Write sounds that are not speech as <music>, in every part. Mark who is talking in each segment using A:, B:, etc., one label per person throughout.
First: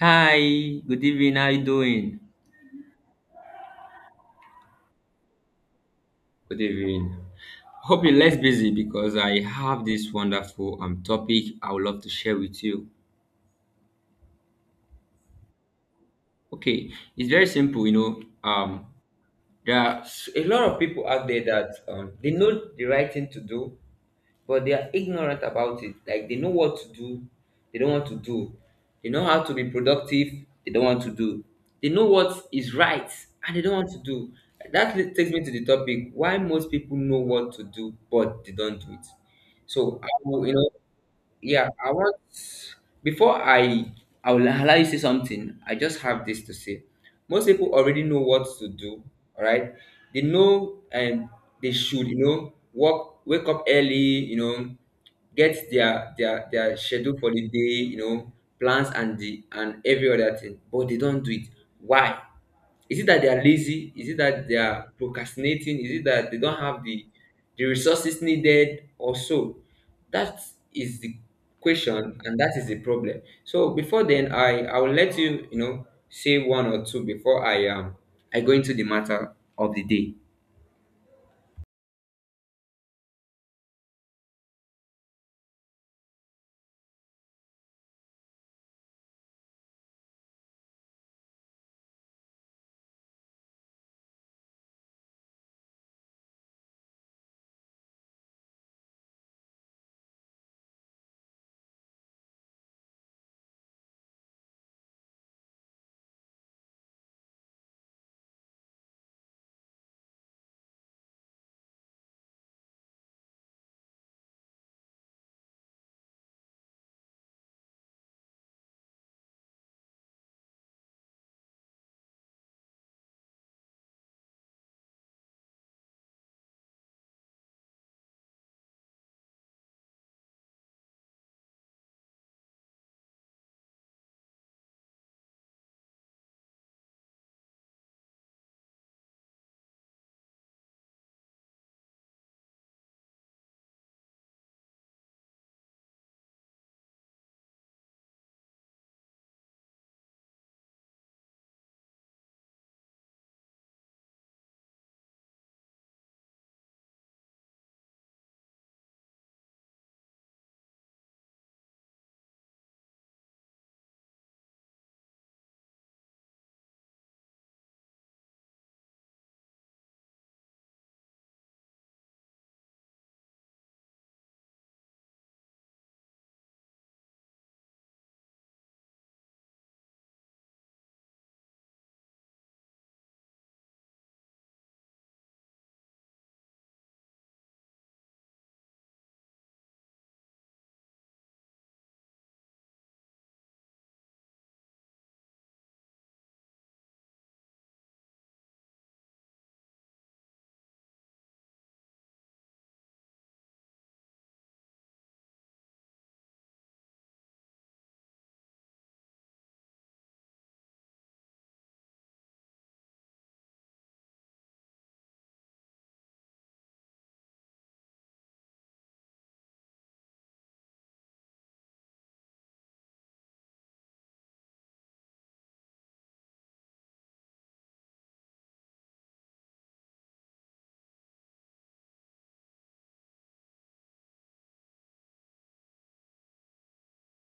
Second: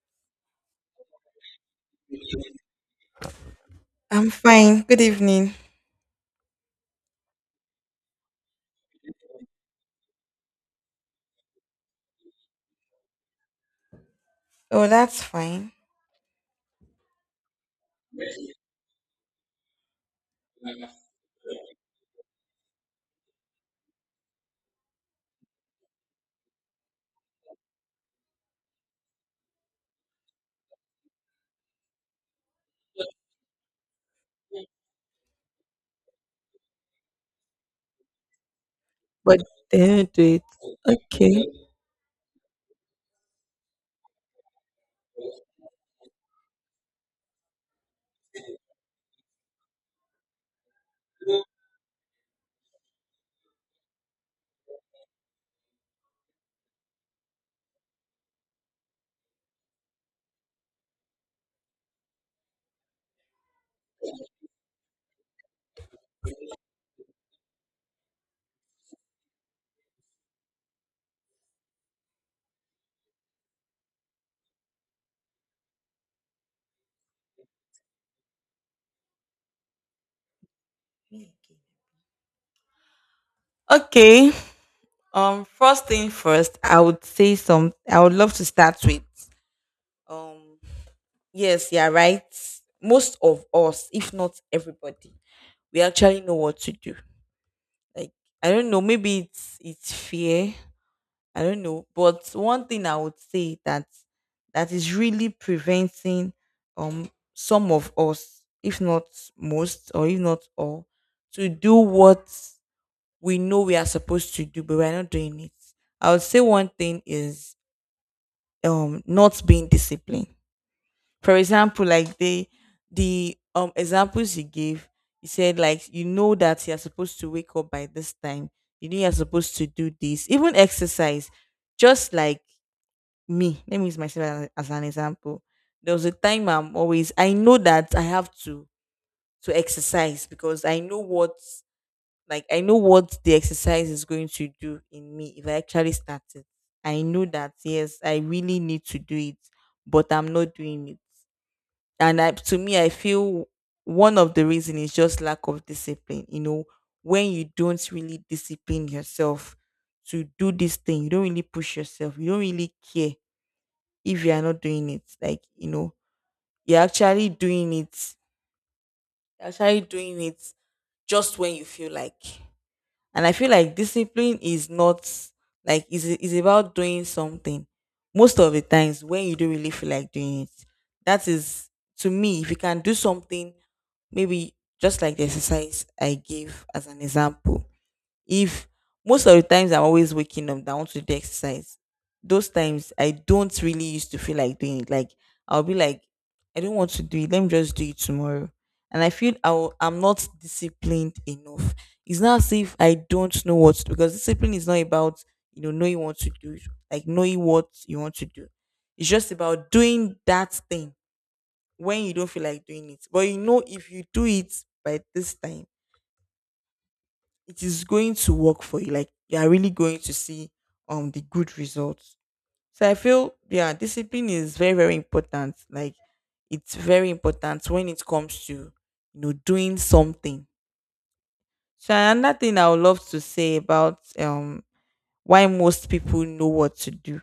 A: Hi, good evening. How you doing?
B: I'm fine. Good evening.
A: Good evening. Hope you're less busy because I have this wonderful topic I would love to share with you.
B: Oh, that's fine.
A: Okay, it's very simple, you know. There are a lot of people out there that they know the right thing to do, but they are ignorant about it. Like they know what to do, they don't want to do. They know how to be productive, they don't want to do. They know what is right and they don't want to do. That takes me to the topic why most people know what to do but they don't do it.
B: But they
A: So I
B: don't do it.
A: will, you know
B: Okay.
A: yeah, I want before I will allow you to say something, I just have this to say. Most people already know what to do, all right? They know and they should, you know, work wake up early, you know, get their their schedule for the day, you know, plans and the and every other thing, but they don't do it. Why? Is it that they are lazy? Is it that they are procrastinating? Is it that they don't have the resources needed or so? That is the question and that is the problem. So before then I will let you, you know, say one or two before I I go into the matter of the day.
B: Okay. First thing first, I would say some. I would love to start with. Um, yes, yeah, right. Most of us, if not everybody, we actually know what to do. Like I don't know, maybe it's fear. I don't know. But one thing I would say that is really preventing some of us, if not most, or if not all, to do what we know we are supposed to do, but we're not doing it. I would say one thing is not being disciplined. For example, like the examples he gave, he said like you know that you're supposed to wake up by this time. You know you're supposed to do this. Even exercise just like me, let me use myself as an example. There was a time I'm always, I know that I have to exercise because I know what, like I know what the exercise is going to do in me if I actually start it. I know that yes, I really need to do it, but I'm not doing it. To me, I feel one of the reason is just lack of discipline, you know. When you don't really discipline yourself to do this thing, you don't really push yourself, you don't really care if you are not doing it. Like, you know, you're actually doing it. You're actually doing it just when you feel like. And I feel like discipline is not like, is about doing something most of the times when you don't really feel like doing it. That is, to me, if you can do something, maybe just like the exercise I gave as an example, if most of the times I'm always waking up that I want to do exercise, those times I don't really used to feel like doing it. Like I'll be like, I don't want to do it. Let me just do it tomorrow. And I feel I'm not disciplined enough. It's not as if I don't know what to do, because discipline is not about, you know, knowing what to do, like knowing what you want to do. It's just about doing that thing when you don't feel like doing it. But you know, if you do it by this time, it is going to work for you. Like you are really going to see the good results. So I feel, yeah, discipline is very very important. Like it's very important when it comes to, you know, doing something. So another thing I would love to say about why most people know what to do,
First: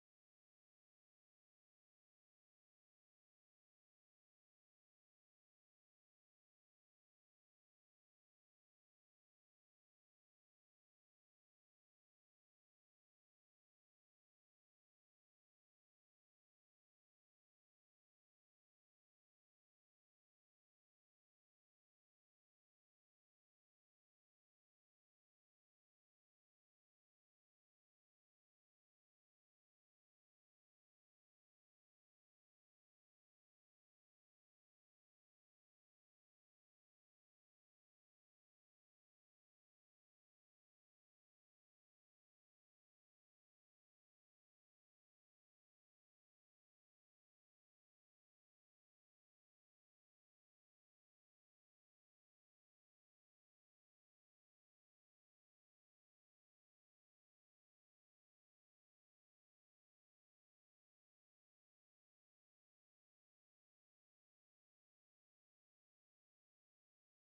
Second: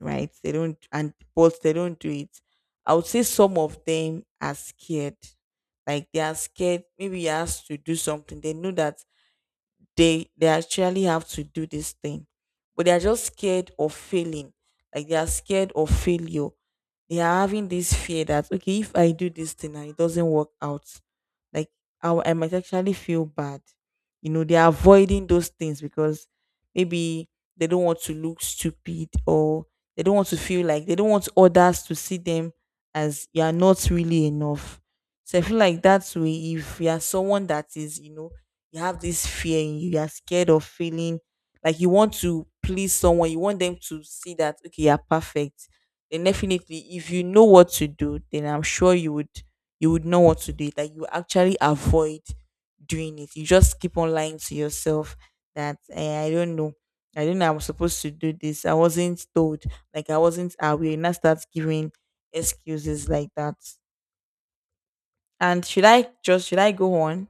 B: right? They don't, and but they don't do it. I would say some of them are scared. Like they are scared. Maybe you asked to do something. They know that they actually have to do this thing, but they are just scared of failing, like they are scared of failure. They are having this fear that, okay, if I do this thing and it doesn't work out, like I might actually feel bad. You know, they are avoiding those things because maybe they don't want to look stupid, or they don't want to feel like, they don't want others to see them as you are not really enough. So I feel like that's way, if you are someone that is, you know, you have this fear in you, you are scared of feeling, like you want to please someone, you want them to see that okay, you are perfect, then definitely if you know what to do, then I'm sure you would, you would know what to do. That you actually avoid doing it. You just keep on lying to yourself that eh, I don't know. I do not know I was supposed to do this. I wasn't told. Like I wasn't aware. And I start giving excuses like that. And should I go on?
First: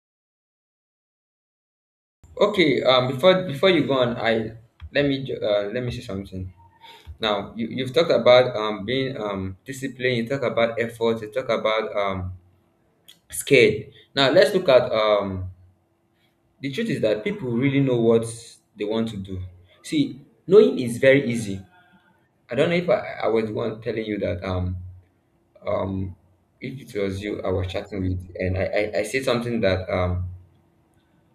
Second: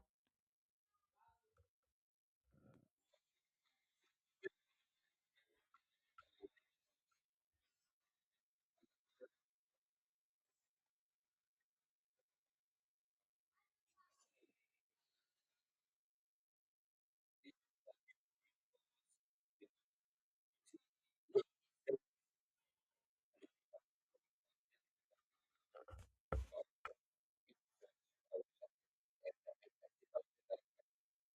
A: Okay, before before you go on, I let me let me say something. Now you, you've talked about being disciplined, you talk about effort, you talk about scared. Now let's look at the truth is that people really know what they want to do. See, knowing is very easy. I don't know if I was the one telling you that um if it was you I was chatting with and I said something that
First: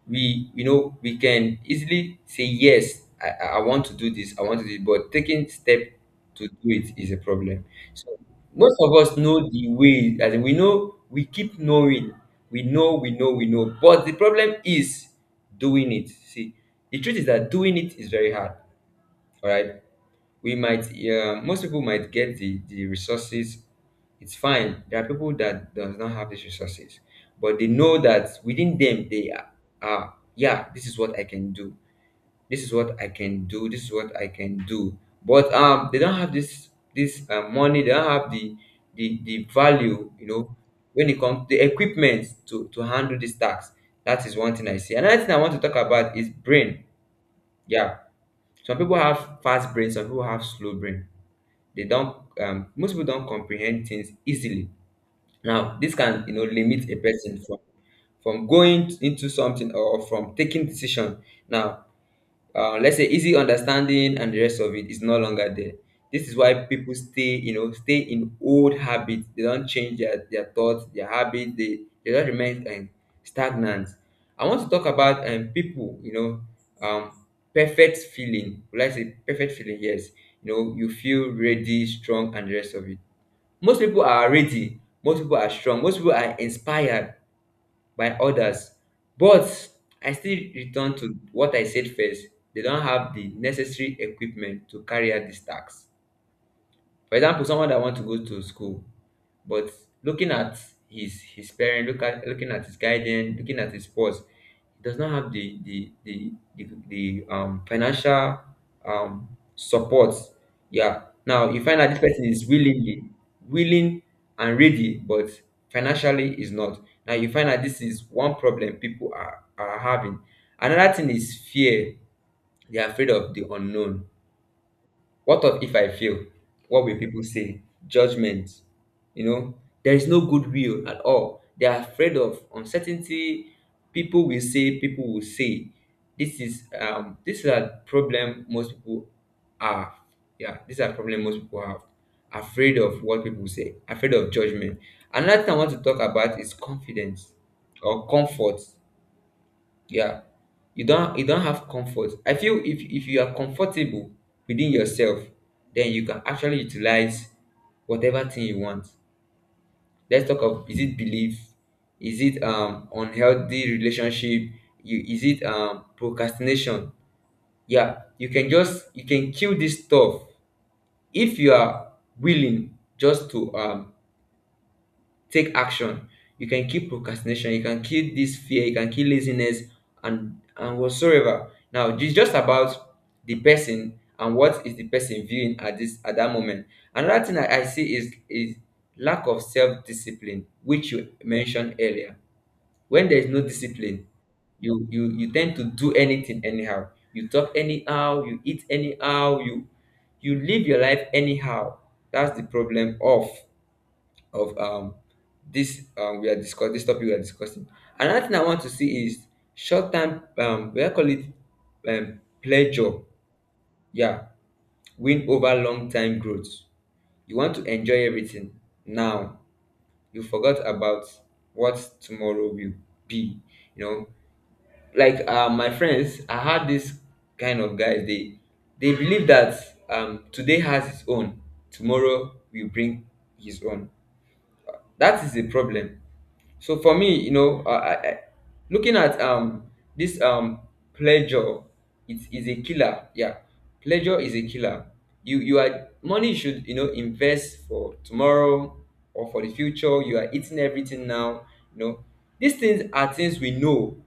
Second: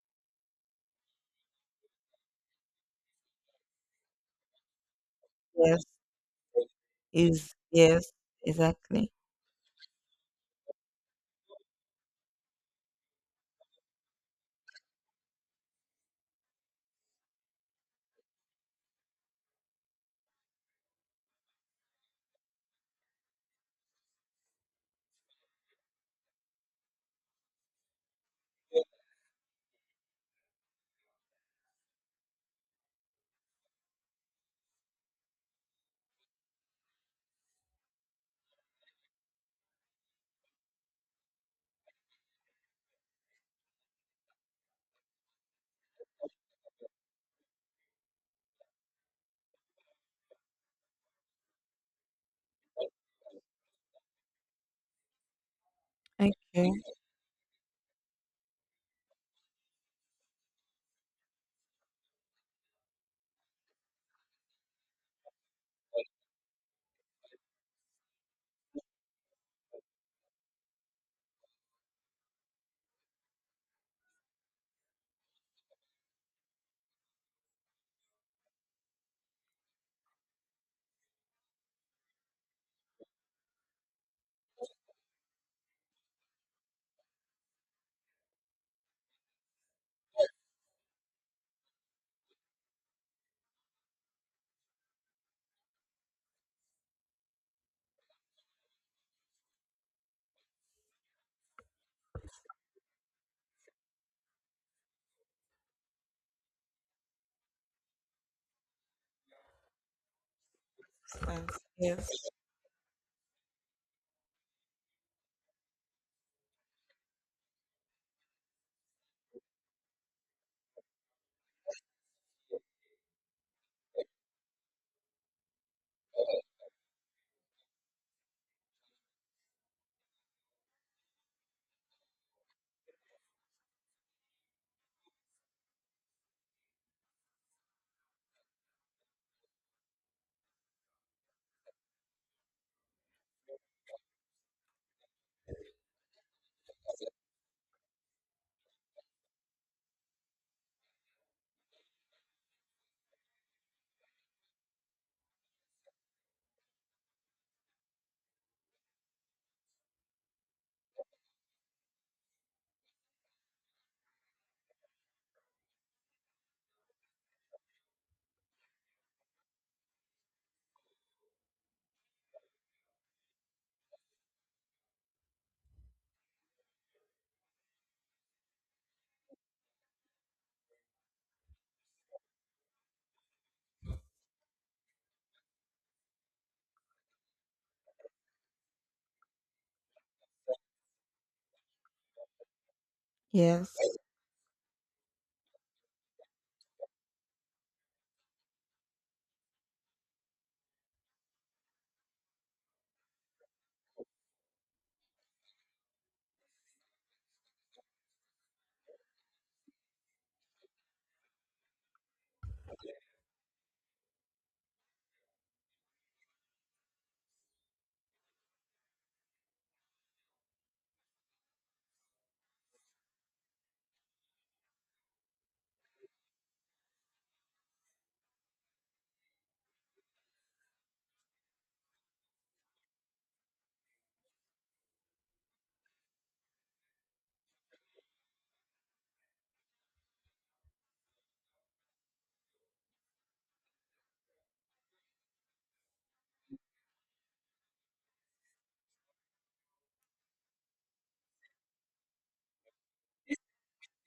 A: we you know we can easily say yes I want to do this I want to do it but taking step
B: Yes,
A: to do it is a
B: is
A: problem, so
B: yes,
A: most of
B: exactly.
A: us know the way. As in we know we keep knowing we know we know we know, but the problem is doing it. See, the truth is that doing it is very hard, all right? We might yeah most people might get the resources. It's fine. There are people that does not have these resources, but they know that within them they are yeah this is what I can do, this is what I can do, this is what I can do, but they don't have this this money. They don't have the value, you know, when it comes the equipment to handle this tax. That is one thing I see. Another thing I want to talk about is brain. Yeah, some people have fast brain, some people have slow brain. They don't most people don't comprehend things easily. Now this can,
B: Okay.
A: you know, limit a person from going into something or from taking decision. Now let's say easy understanding and the rest of it is no longer there. This is why people stay, you know, stay in old habits, they don't change their thoughts, their habits, they don't remain stagnant. I want to talk about people, you know, um, perfect feeling, would I say perfect feeling? Yes, you know, you feel ready, strong, and the rest of it. Most people are ready, most people are strong, most people are inspired by others. But I still return to what I said first, they don't have the necessary equipment to carry out these tasks. For example, someone that want to go to school, but looking at his parent, look at looking at his guidance, looking at his spouse, does not have the financial um support. Yeah. Now
B: Thanks.
A: you find that this
B: Yes.
A: person is willingly willing and ready, but financially is not. Now you find that this is one problem people are having. Another thing is fear. They are afraid of the unknown. What of if I fail? What will people say? Judgment. You know, there is no goodwill at all. They are afraid of uncertainty. People will say, people will say. This is a problem most people have. Yeah, this is a problem most people have. Afraid of what people say, afraid of judgment. Another thing I want to talk about is confidence or comfort. Yeah, you don't have comfort. I feel if you are comfortable within yourself, then you can actually utilize whatever thing you want. Let's talk of, is it belief, is it unhealthy relationship, you is it procrastination? Yeah, you can just you can kill this stuff if you are willing just to take action. You can kill procrastination, you can kill this fear, you can kill laziness and whatsoever. Now it's just about the person and what is the person viewing at this at that moment. Another thing I see is lack of self-discipline which you mentioned earlier. When there is no
B: Yes.
A: discipline, you tend to do anything anyhow, you talk anyhow, you eat anyhow, you live your life anyhow. That's the problem of this we are discuss this topic we are discussing. Another thing I want to see is short term we are call it pleasure. Yeah, win over long time growth. You want to enjoy everything now. You forgot about what tomorrow will be. You know, like my friends, I had this kind of guys. They believe that today has its own, tomorrow will bring his own. That is the problem. So for me, you know, looking at this pleasure, it is a killer. Yeah, pleasure is a killer. You are money should, you know, invest for tomorrow or for the future. You are eating everything now. You know, these things are things we know.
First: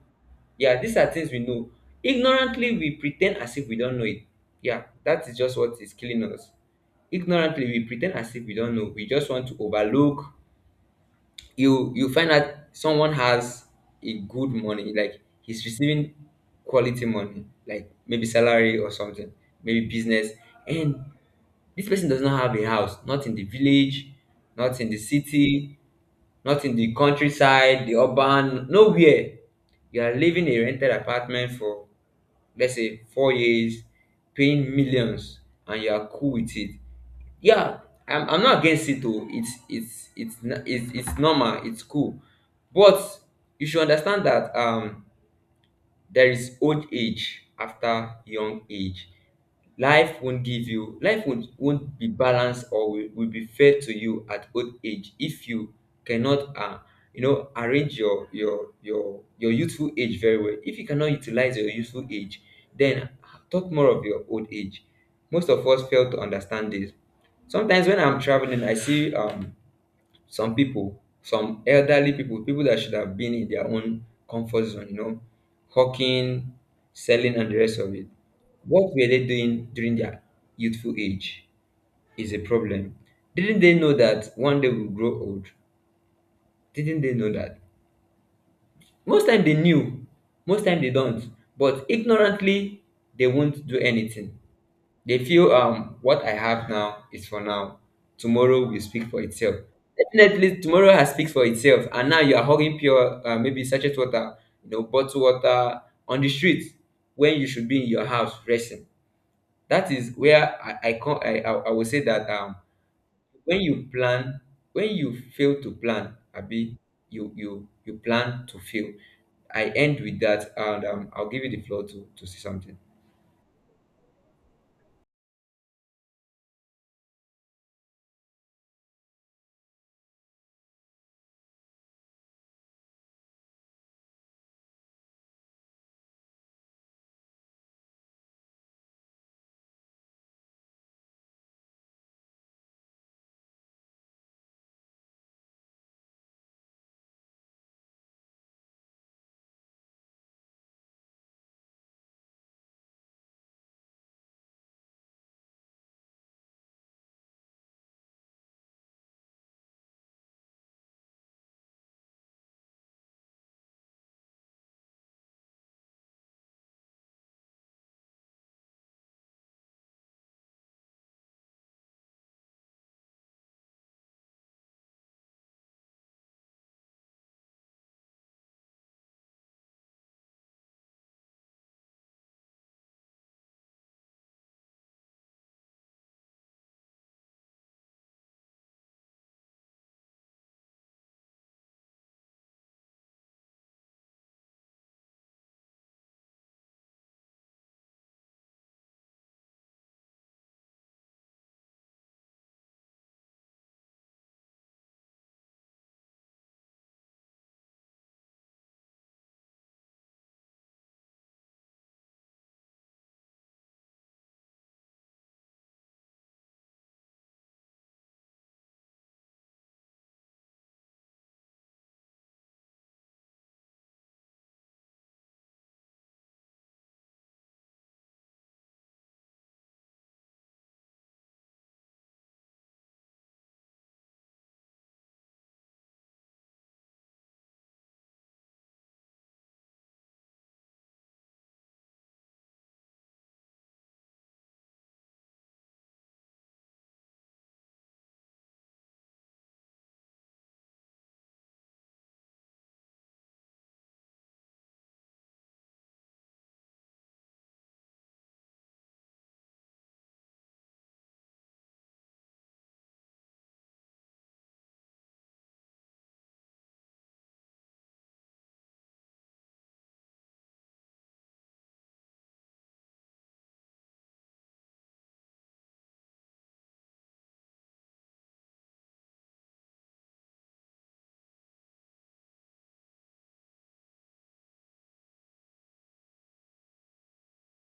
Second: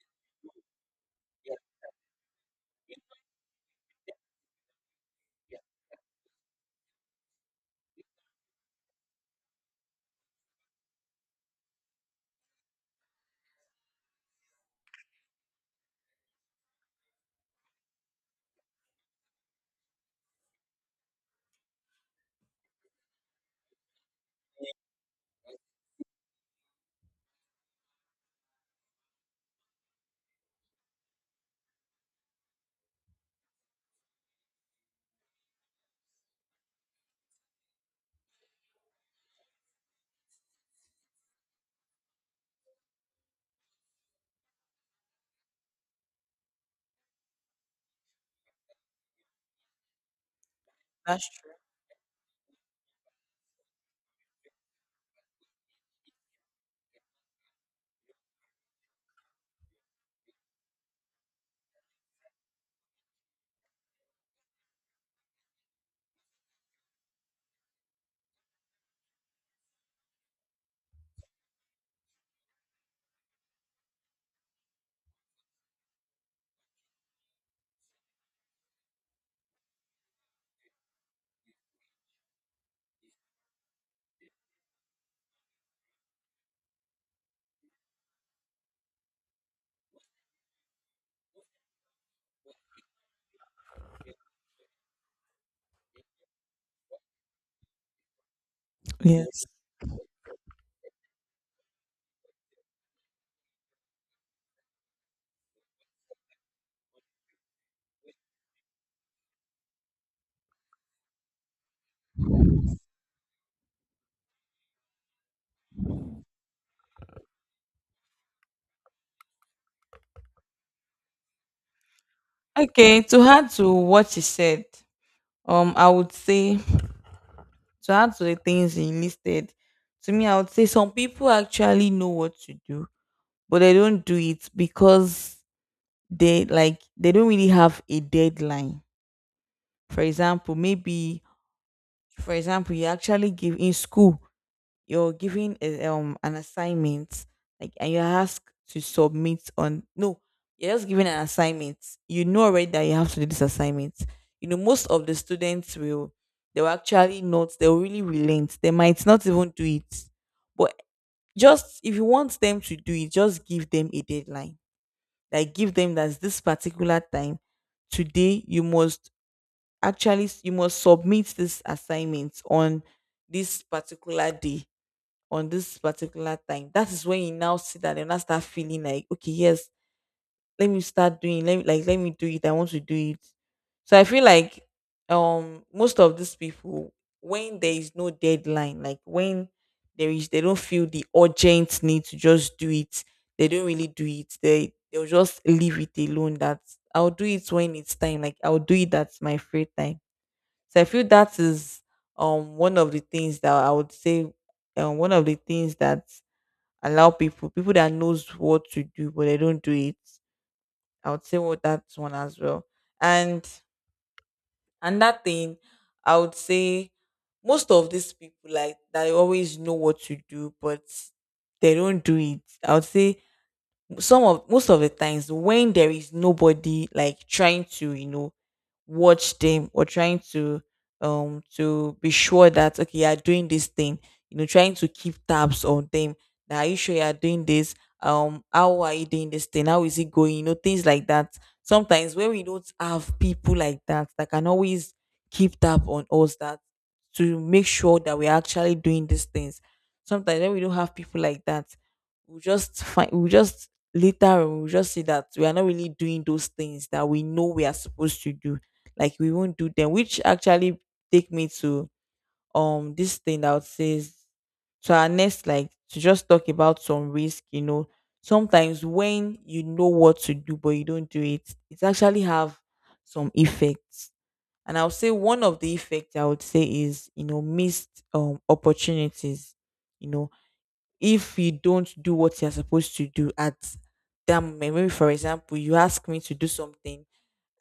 A: Yeah, these are things we know. Ignorantly, we pretend as if we don't know it. Yeah, that is just what is killing us. Ignorantly, we pretend as if we don't know. We just want to overlook, you find out someone has a good money, like he's receiving quality money like maybe salary or something, maybe business, and this person does not have a house, not in the village, not in the city, not in the countryside, the urban, nowhere. You are living a rented apartment for, let's say, 4 years, paying millions, and you are cool with it. Yeah, I'm not against it, though. It's it's normal, it's cool. But you should understand that there is old age after young age. Life won't give you, life
B: That's true.
A: won't be balanced, or will be fair to you at old age if you cannot you know, arrange your youthful age very well. If you cannot utilize your youthful age, then talk more of your old age. Most of us fail to understand this. Sometimes when I'm traveling I see some people, some elderly people, people that should have been in their own comfort zone, you know, hawking, selling, and the rest of it. What were they doing during their youthful age is a problem. Didn't they know that one day we'll grow old? Didn't they know that? Most time they knew, most time they don't. But ignorantly, they won't do anything. They feel what I have now is for now. Tomorrow will speak for
B: Yes.
A: itself. Definitely, tomorrow has speaks for itself, and now you are hugging pure maybe sachet water, you know, bottled water on the street when you should be in your house resting. That is where I I will say that when you plan, when you fail to plan, Abi, you plan to fail. I end with that, and I'll give you the floor to say something.
B: Okay, to add to what she said, I would say, to add to the things he listed, to me, I would say some people actually know what to do, but they don't do it because they, like they don't really have a deadline. For example, maybe for example, you actually give in school, you're given a, an assignment, like, and you're asked to submit on, no, you're just given an assignment. You know already that you have to do this assignment. You know most of the students will, they will actually not, they'll really relent, they might not even do it. But just if you want them to do it, just give them a deadline. Like give them that this particular time today, you must, actually you must submit this assignment on this particular day, on this particular time. That is when you now sit down and now start feeling like, okay, yes, let me start doing, let me, like let me do it. I want to do it. So I feel like most of these people, when there is no deadline, like when there is, they don't feel the urgent need to just do it, they don't really do it. They, they'll just leave it alone. That I'll do it when it's time. Like I'll do it at my free time. So I feel that is one of the things that I would say, one of the things that allow people, people that knows what to do but they don't do it, I would say, well, that's one as well. And another thing, I would say most of these people, like they always know what to do but they don't do it. I would say some of, most of the times when there is nobody like trying to, you know, watch them, or trying to be sure that okay, you are doing this thing, you know, trying to keep tabs on them, that are you sure you are doing this, how are you doing this thing, how is it going, you know, things like that. Sometimes when we don't have people like that, that can always keep tab on us, that to make sure that we're actually doing these things, sometimes when we don't have people like that, we just later on, we just see that we are not really doing those things that we know we are supposed to do. Like we won't do them. Which actually take me to this thing that says to our next, like to just talk about some risk. You know, sometimes when you know what to do but you don't do it, it actually have some effects. And I'll say one of the effects I would say is, you know, missed opportunities. You know, if you don't do what you're supposed to do at that moment, maybe for example you ask me to do something,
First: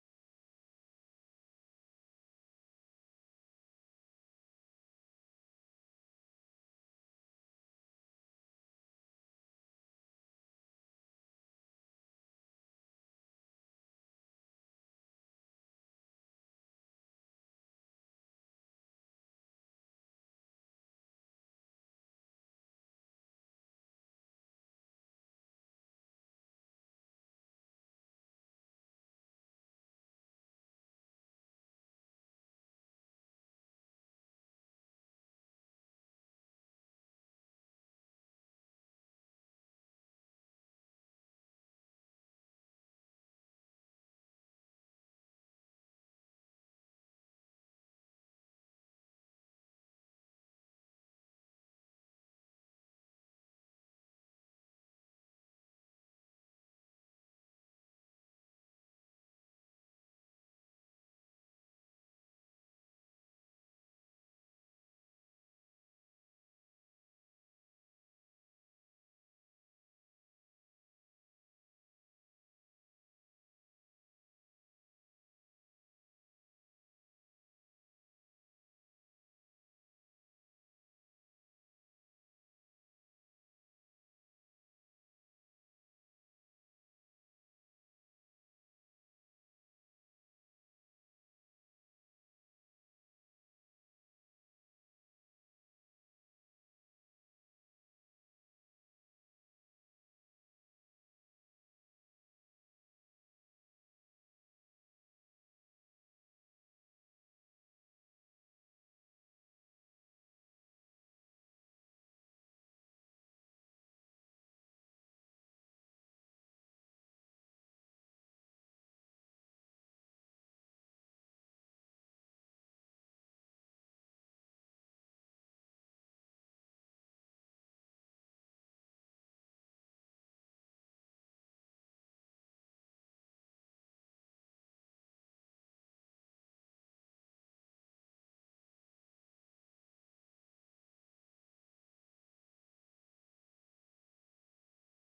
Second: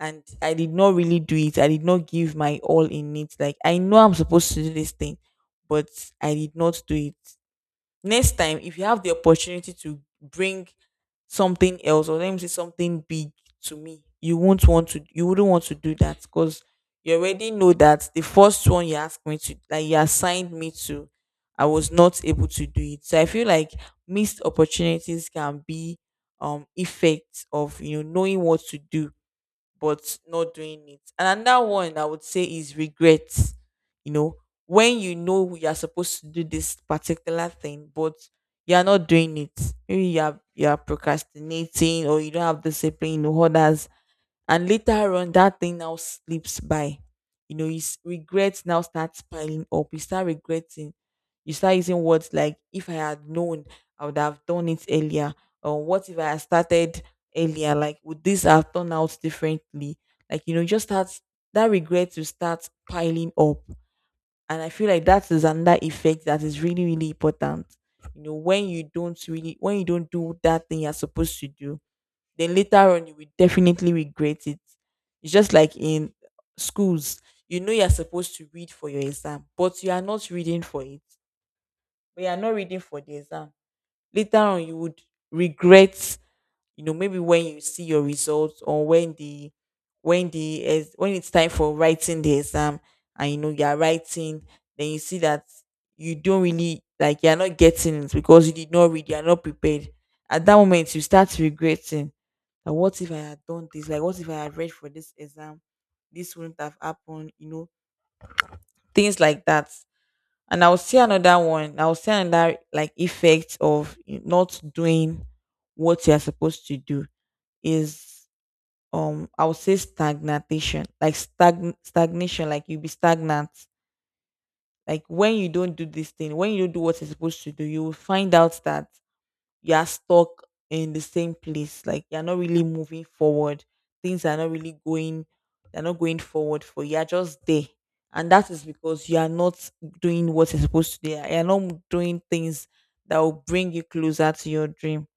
B: and I did not really do it. I did not give my all in it. Like I know I'm supposed to do this thing, but I did not do it. Next time, if you have the opportunity to bring something else, or let me say something big to me, you won't want to. You wouldn't want to do that because you already know that the first one you asked me to, like you assigned me to, I was not able to do it. So I feel like missed opportunities can be effects of, you know, knowing what to do but not doing it. And another one I would say is regrets. You know, when you know you're supposed to do this particular thing, but you're not doing it. Maybe you're procrastinating or you don't have discipline or others, and later on, that thing now slips by. You know, regret now starts piling up. You start regretting. You start using words like, if I had known, I would have done it earlier. Or what if I had started earlier? Like, would this have turned out differently? Like, you know, just starts, that regret will start piling up. And I feel like that is another effect that is really, really important. You know, when you don't really, when you don't do that thing you're supposed to do, then later on you will definitely regret it. It's just like in schools, you know you're supposed to read for your exam, but you are not reading for it. But you are not reading for the exam. Later on, you would regret, you know, maybe when you see your results, or when the, when it's time for writing the exam and you know you're writing, then you see that you don't really, like you're not getting it because you did not read, you're not prepared. At that moment you start regretting that, what if I had done this? Like, what if I had read for this exam? This wouldn't have happened, you know, things like that. And I'll see another one. I'll see another like effect of not doing what you're supposed to do is I would say stagnation, like stagnation, like you'll be stagnant. Like when you don't do this thing, when you don't do what you're supposed to do, you will find out that you are stuck in the same place. Like you're not really moving forward. Things are not really going, they're not going forward for you. You're just there. And that is because you are not doing what you're supposed to do. You're not doing things that will bring you closer to your dream,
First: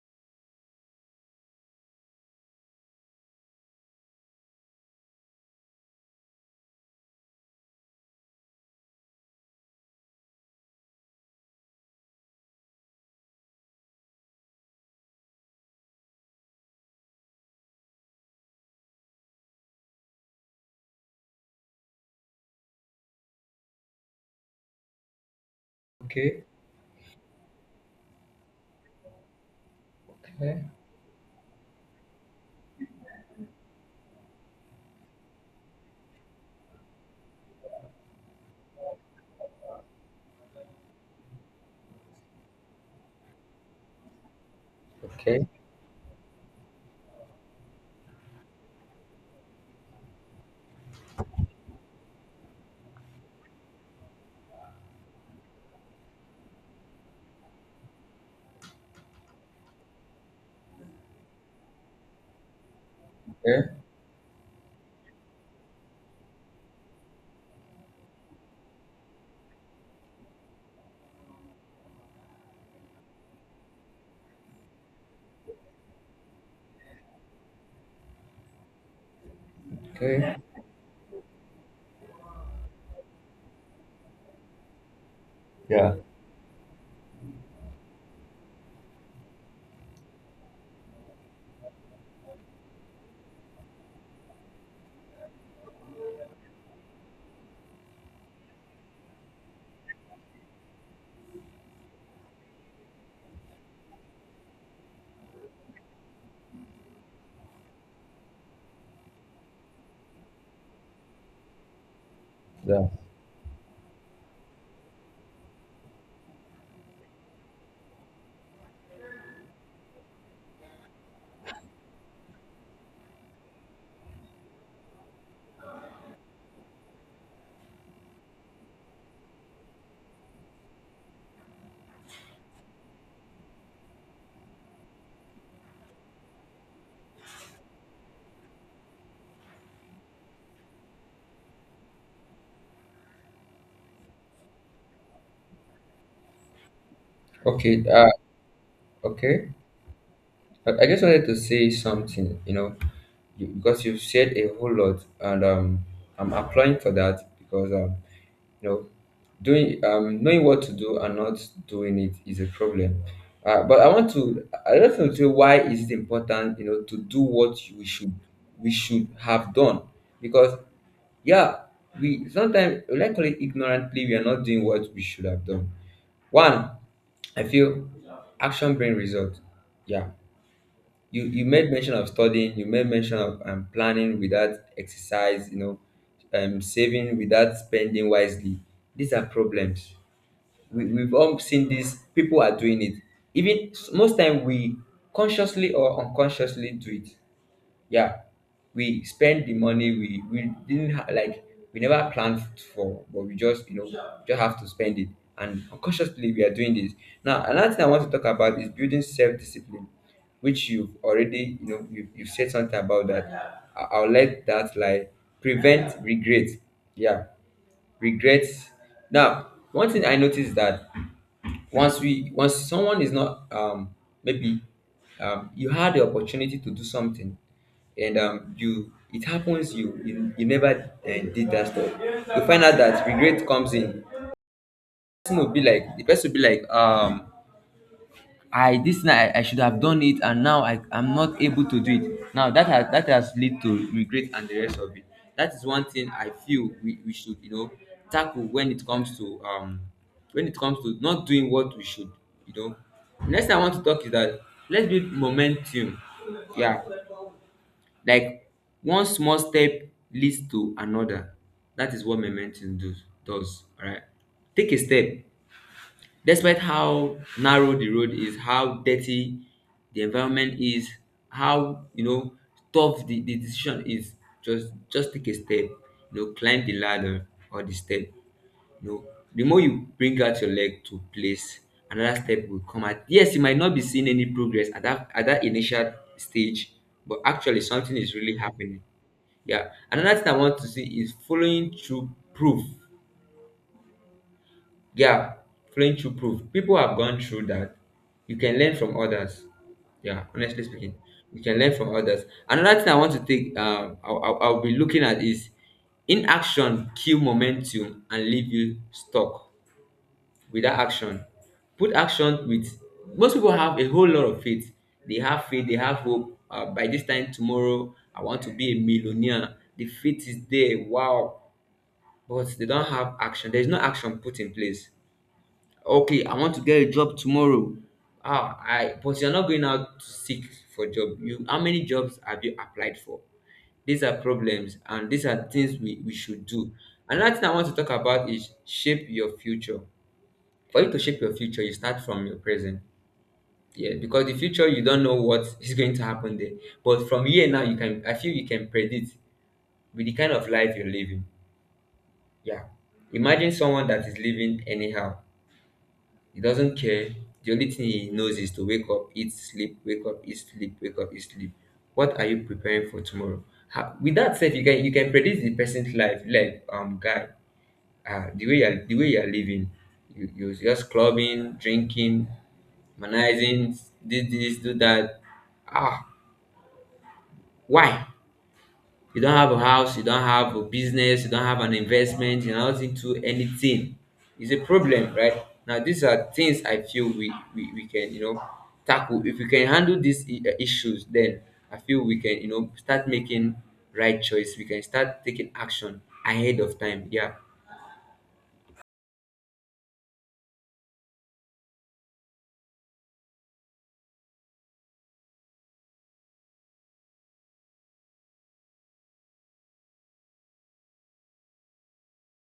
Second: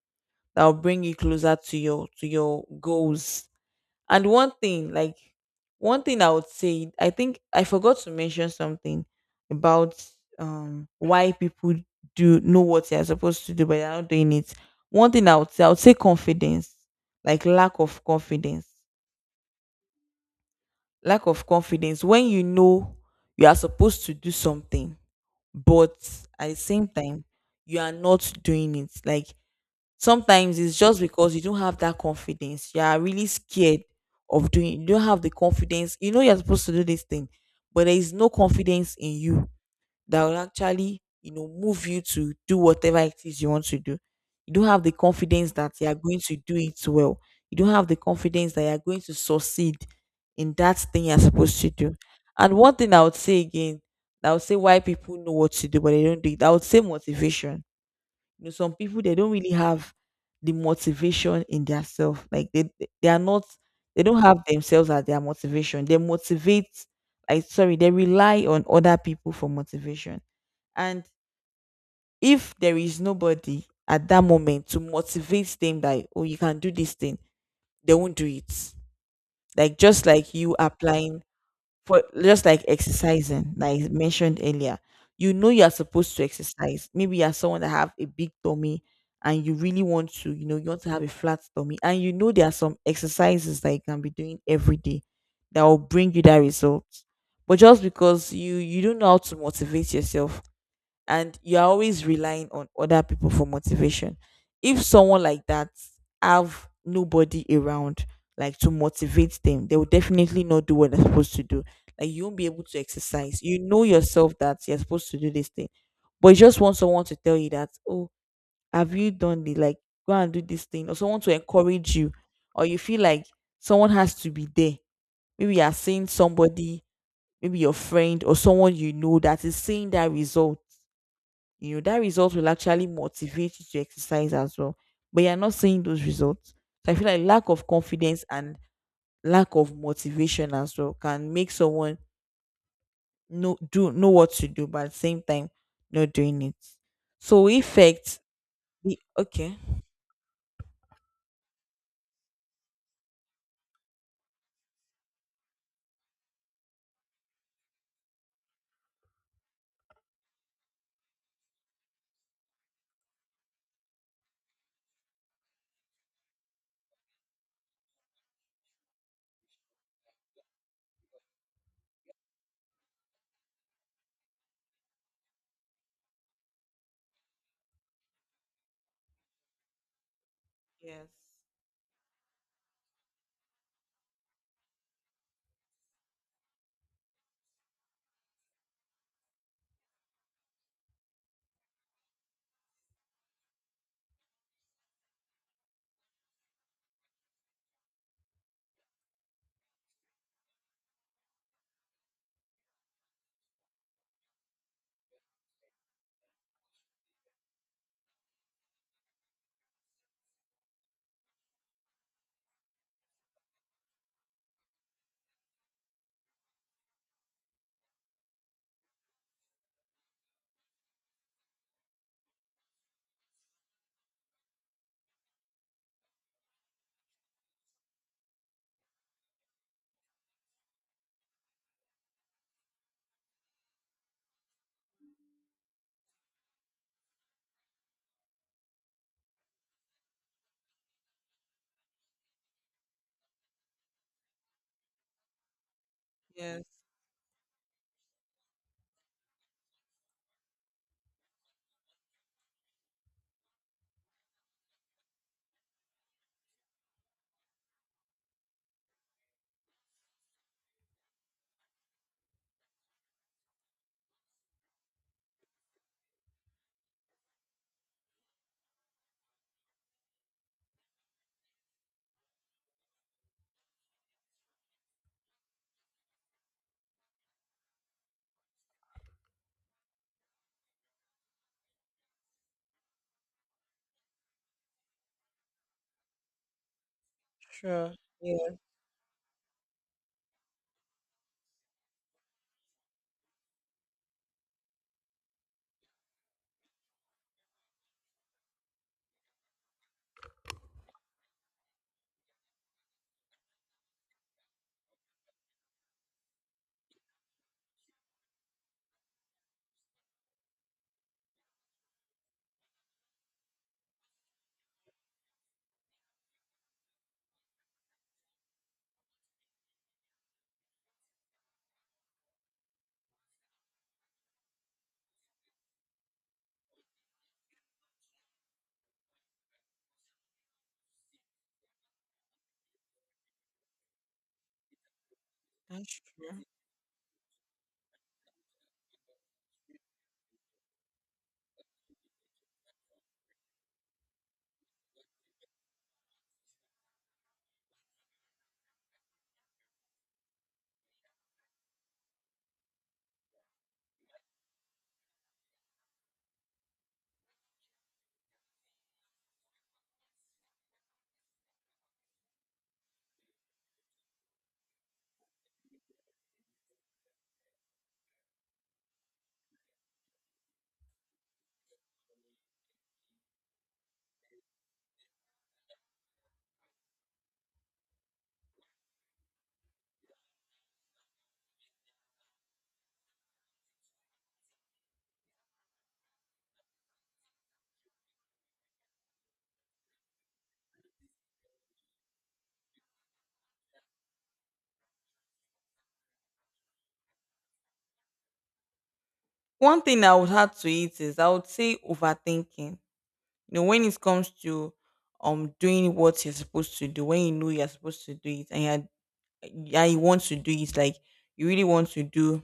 B: that will bring you closer to your goals. And one thing, like one thing I would say, I think I forgot to mention something about why people do know what they are supposed to do but they're not doing it. One thing I would say confidence, like lack of confidence, lack of confidence. When you know you are supposed to do something, but
A: Okay,
B: at the same time you are not doing it, like sometimes
A: okay,
B: it's just because you don't have that confidence. You are really scared of doing. You don't have the confidence. You know you're supposed to do this thing, but there is no confidence in you that really, you know, move you to do whatever it is you want to do. You don't have the
A: okay,
B: confidence that you are going to do it well. You don't have the confidence that you are going to succeed in that thing you're supposed to do. And one thing I would say again, I would say why people know what to do but they don't do it. I would say motivation. You know, some people they don't really have the motivation in their self. Like they are not,
A: okay,
B: they don't have themselves as their motivation. They motivate, like sorry, they rely on other people for motivation. And if there is nobody at that moment to motivate them that, oh, you can do this thing, they won't do it. Like just like
A: okay.
B: you applying for, just like exercising, like mentioned earlier, you know you are
A: Yeah.
B: supposed to exercise. Maybe you are someone that have a big tummy and you really want to, you know, you want to have a flat tummy, and you know there are some exercises that you can be doing every day that will bring you that result. But just because you don't know how to motivate yourself and you're always relying on other people for motivation. If someone like that have nobody around like to motivate them, they will definitely not do what they're supposed to do. Like you won't be able to
A: Yeah.
B: exercise. You know yourself that you're supposed to do this thing, but you just want someone to tell you that, oh, have you done the, like, go and do this thing, or someone to encourage you, or you feel like someone has to be there. Maybe you are seeing somebody, maybe your friend or someone you know that is seeing that result, you know that result will actually motivate you to exercise as well, but you're not seeing those results. So I feel like lack of confidence and lack of motivation as well can make someone know, do know what to do but at the same time not doing it. So
A: Okay.
B: effect, the,
A: Okay.
B: okay.
A: I just wanted to say something, you know, you, because you've said a whole lot, and I'm applying for that because you know, doing knowing what to do and not doing it is a problem. But I want to, I just want to say why is it important, you know, to do what we should have done, because yeah, we sometimes we like call it ignorantly we are not doing what we should have done. One, I feel action bring result. Yeah.
B: Yes.
A: You made mention of studying, you made mention of planning without exercise, you know, saving without spending wisely. These are problems. We, we've all seen this. People are doing it. Most time we consciously or unconsciously do it, yeah. We spend the money we didn't ha- like we never planned for, but we just, just have to spend it, and unconsciously we are doing this. Now another thing I want to talk about is building self-discipline, which you've already, you've said something about that. I'll let that lie. Prevent regret. Yeah. Regrets. Now one thing I noticed that once someone is not, maybe, you had the opportunity to do something, and you, it happens, you never did that stuff, you find out that regret comes in. Person will be like the person will be like, I, this thing, I should have done it, and now I'm not able to do it. Now that has led to regret and the rest of it. That is one thing I
B: Yes.
A: feel we should, you know, tackle when it comes to when it comes to not doing what we should, you know. Next thing I want to talk is that let's build momentum. Yeah. Like one small step leads to another. That is what does. All right. Take a step. Despite how narrow the road is, how dirty the environment is, how, you know, tough the decision is, just take a step, you know, climb the ladder or the step. You know, the more you bring out your leg to place, another step will come out. Yes, you might not be seeing any progress at that initial stage, but actually
B: Sure.
A: something is really
B: Yeah.
A: happening. Yeah. Another thing I want to see is following through proof, yeah, flowing through proof. People have gone through that. You can learn from others. Yeah, honestly speaking, you can learn from others. Another thing I want to take, I'll be looking at is inaction kill momentum and leave you stuck without action. Put action with. Most people have a whole lot of faith. They have faith. They have hope. By this time tomorrow, I want to be a millionaire. The faith is there. Wow, but they don't have action. There is no action put in place. Okay, I want to get a job tomorrow. Ah, I, but you're not going out to seek for job. You, how many jobs have you applied for? These are problems, and these are things
B: That's
A: we
B: true.
A: should do. Another thing I want to talk about is shape your future. For you to shape your future, you start from your present. Yeah, because the future, you don't know what <laughs> is going to happen there, but from here now you can, I feel you can predict with the kind of life you're living. Yeah. Imagine someone that is living anyhow. He doesn't care. The only thing he knows is to wake up, eat, sleep, wake up, eat, sleep, wake up, eat, sleep. What are you preparing for tomorrow? With that said, you can predict the person's life, like, guy, the way you're living. You're just clubbing, drinking, manizing, this, do that. Ah, why? You don't have a house, you don't have a business, you don't have an investment, you're not into anything. It's a problem, right? Now, these are things I feel we can, you know, tackle. If we can handle issues, then I feel we can, you know, start making right choice. We can start taking action ahead of time. Yeah.
B: One thing I would add to it is I would say overthinking. You know, when it comes to doing what you're supposed to do, when you know you're supposed to do it and you're, yeah, you want to do it, like you really want to do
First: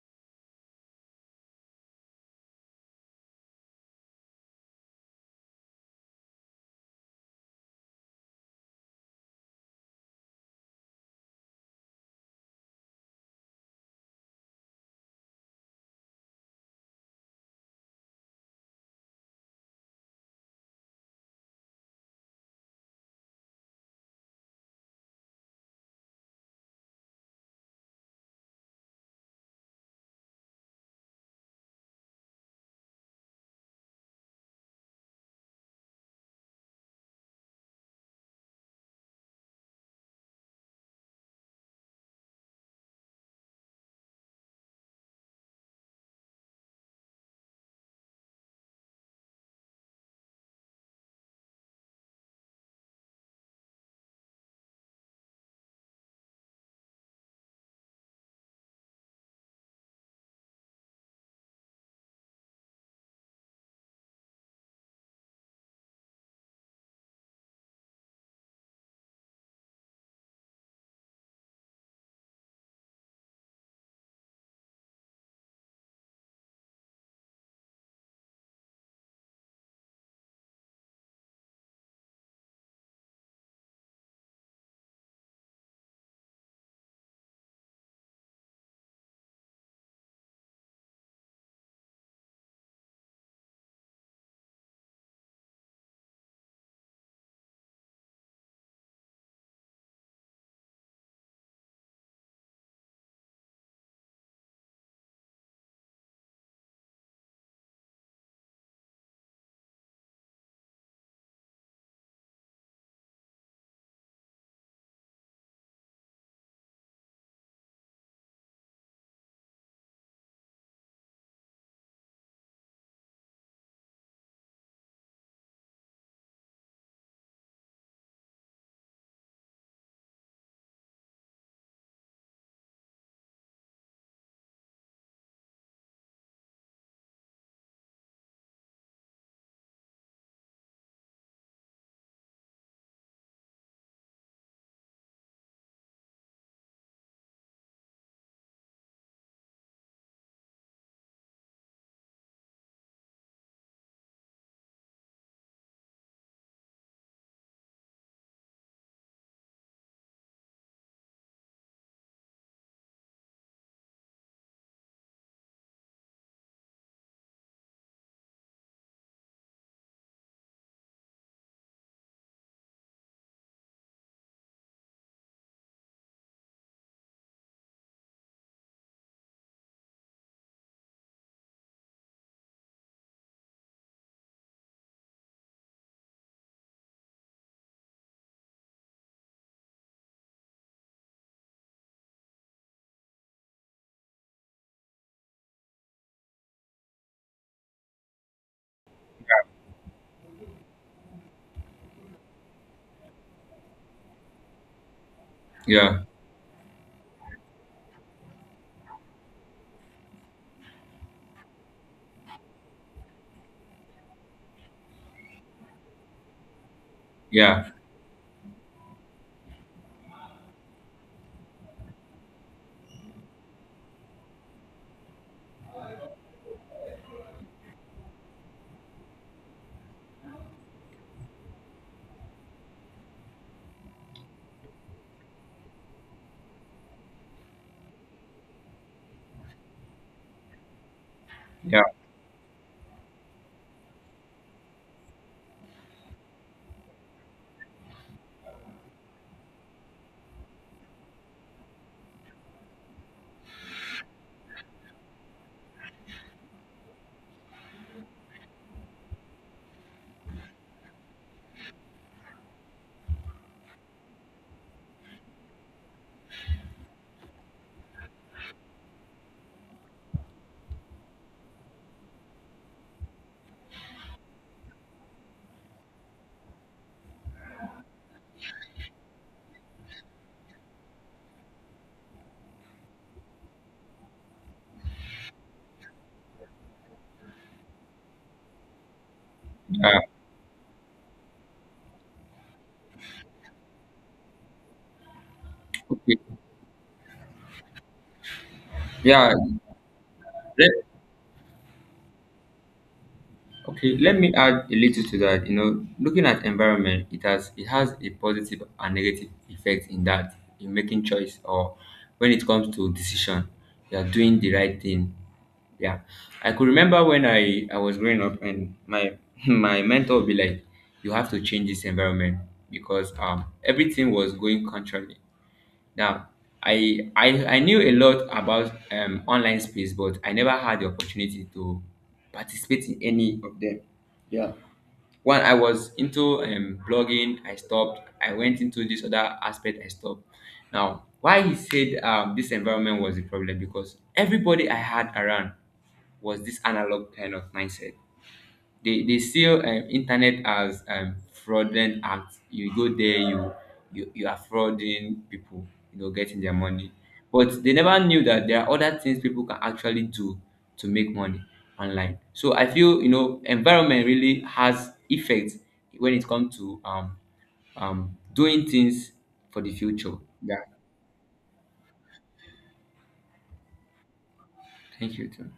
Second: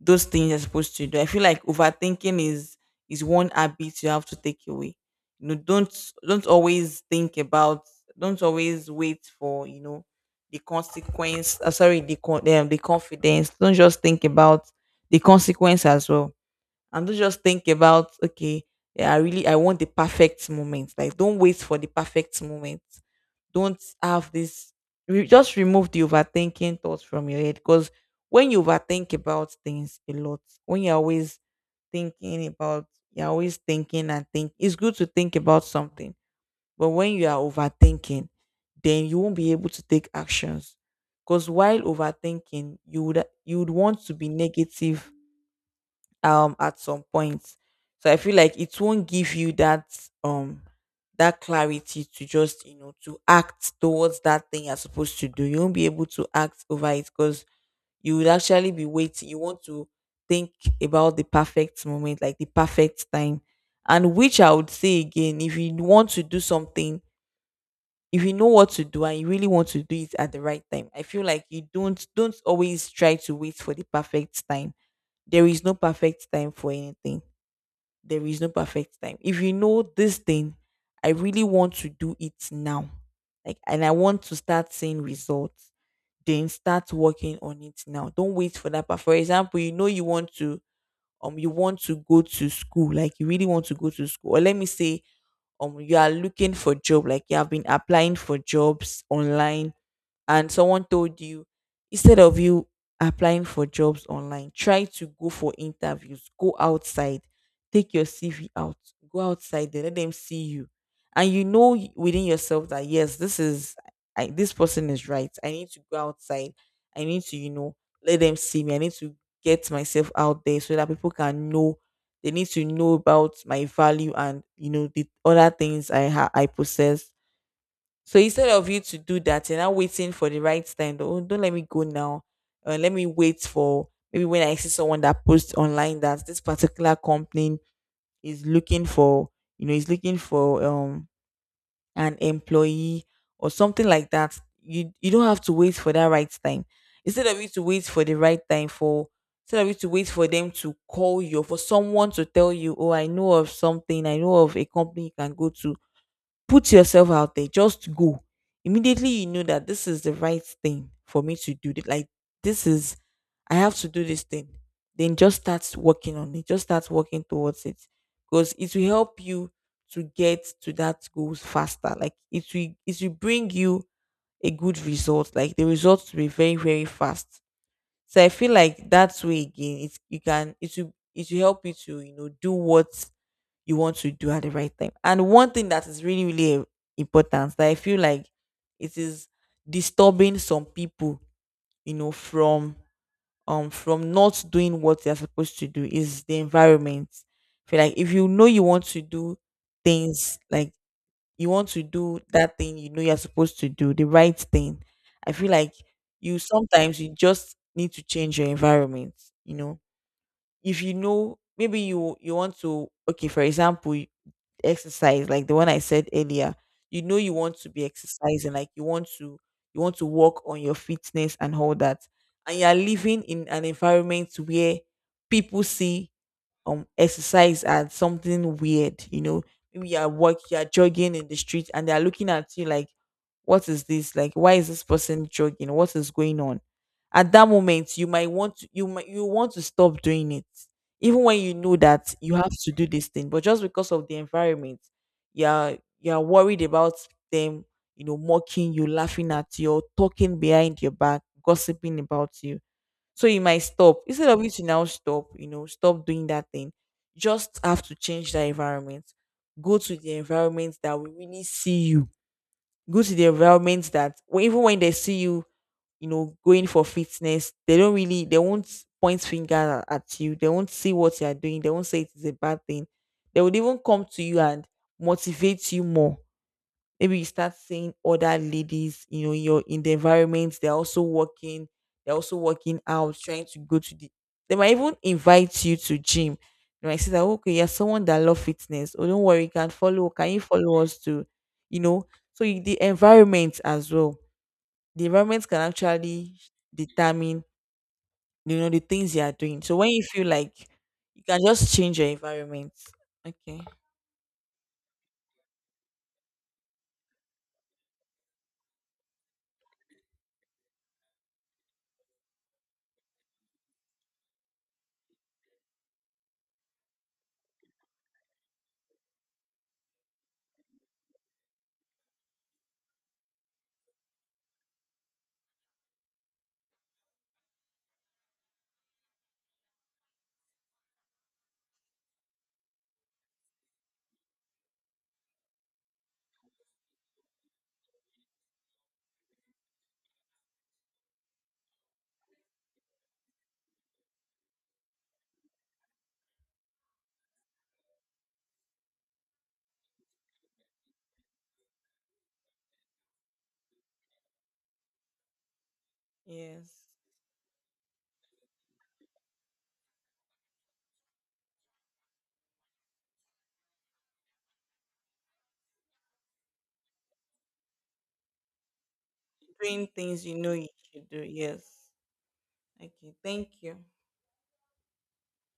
B: those things you're supposed to do, I feel like overthinking is one habit you have to take away. You know, don't always think about, don't always wait for, you know, the consequence, sorry the the confidence, don't just think about the consequence as well, and don't just think about, okay, yeah, I really, I want the perfect moment, like don't wait for the perfect moment. Don't have this, just remove the overthinking thoughts from your head. Because when you overthink about things a lot, when you're always thinking about, you're always thinking and think it's good to think about something, but when you are overthinking, then you won't be able to take actions. Because while overthinking you would, you would want to be negative, at some point. So I feel like it won't give you that um that clarity to just, you know, to act towards that thing you're supposed to do. You won't be able to act over it, because you would actually be waiting, you want to think about the perfect moment, like the perfect time. And which I would say again, if you want to do something, if you know what to do and you really want to do it at the right time, I feel like you don't always try to wait for the perfect time. There is no perfect time for anything. There is no perfect time. If you know this thing, I really want to do it now. Like, and I want to start seeing results, then start working on it now. Don't wait for that. But for example, you know you want to, you want to go to school, like you really want to go to school. Or let me say, you are looking for job, like you have been applying for jobs online, and someone told you, instead of you applying for jobs online, try to go for interviews, go outside, take your CV out, go outside there, let them see you. And you know within yourself that, yes, this is, I, this person is right. I need to go outside, I need to, you know, let them see me. I need to get myself out there so that people can know, they need to know about my value, and you know the other things I I possess. So instead of you to do that, you're now waiting for the right time. Oh, don't let me go now. Let me wait for maybe when I see someone that posts online that this particular company is looking for, you know, is looking for an employee or something like that. You don't have to wait for that right time. Instead of you to wait for the right time for, instead of you to wait for them to call you or for someone to tell you, oh, I know of something, I know of a company you can go to. Put yourself out there. Just go. Immediately you know that this is the right thing for me to do. Like, this is, I have to do this thing. Then just start working on it. Just start working towards it. Because it will help you to get to that goals faster. Like it will, it will bring you a good result. Like the results will be very, very fast. So I feel like that way again, it, you can, it will, it will help you to, you know, do what you want to do at the right time. And one thing that is really, really important, that I feel like it is disturbing some people, you know, from not doing what they're supposed to do is the environment. Feel like if you know you want to do things like, you want to do that thing you know you're supposed to do, the right thing. I feel like
A: Yeah,
B: you, sometimes you just need to change your environment. You know, if you know maybe you, you want to, okay, for example, exercise, like the one I said earlier, you know you want
A: yeah,
B: to be exercising, like you want to, you want to work on your fitness and all that. And you're living in an environment where people see exercise as something weird, you know. Maybe you're at work, you're jogging in the street and they're looking at you like, what is this? Like, why is this person jogging? What is going on? At that moment, you might want to, you might, you want to stop doing it. Even when you know
A: yeah,
B: that you have to do this thing. But just because of the environment, you're worried about them, you know, mocking you, laughing at you, or talking behind your back, gossiping about you, so you might stop. Instead of you to now stop, you know, stop doing that thing. Just have to change the environment. Go to the environment that will really see you. Go to the environment that even when they see you, you know, going for fitness, they don't really, they won't point finger at you. They won't see what you are doing. They won't say it is a bad thing. They would even come to you and motivate you more. Maybe you start seeing other ladies, you know, in your, in the environment, they're also working out, trying to go to the, they might even invite you to gym. They might say that, okay, you're someone that love fitness. Oh, don't worry, you can
A: yeah.
B: follow, can you follow us too? You know, so you, the environment as well. The environment can
A: Okay.
B: actually determine, you know, the things you are
A: Yeah,
B: doing. So when you feel like
A: Let,
B: you can just change your environment. Okay.
A: Okay, let me add a little to that. You know, looking at environment, it has, it has a positive and negative effect in that, in making choice, or when it comes to decision, you are doing the right thing. Yeah, I could remember when I was growing up, and my <laughs> my mentor would be like, you have to change this environment because everything was going contrary. Now, I knew a lot about, online space, but I never had the opportunity to participate in any of them. Yeah. One, I was into, blogging. I stopped. I went into this other aspect. I stopped. Now, why he said, this environment was the problem, because everybody I had around was this analog kind of mindset. They sell, internet as, fraudulent act. You go there, you are frauding people, you know, getting their
B: Yes.
A: money. But they never knew that there are other things people can actually do to make money online. So I feel, you know, environment really has effect when it comes to, doing things for the
B: Doing
A: future.
B: things you know you should do. Yes. Okay, thank you.
A: Thank you too.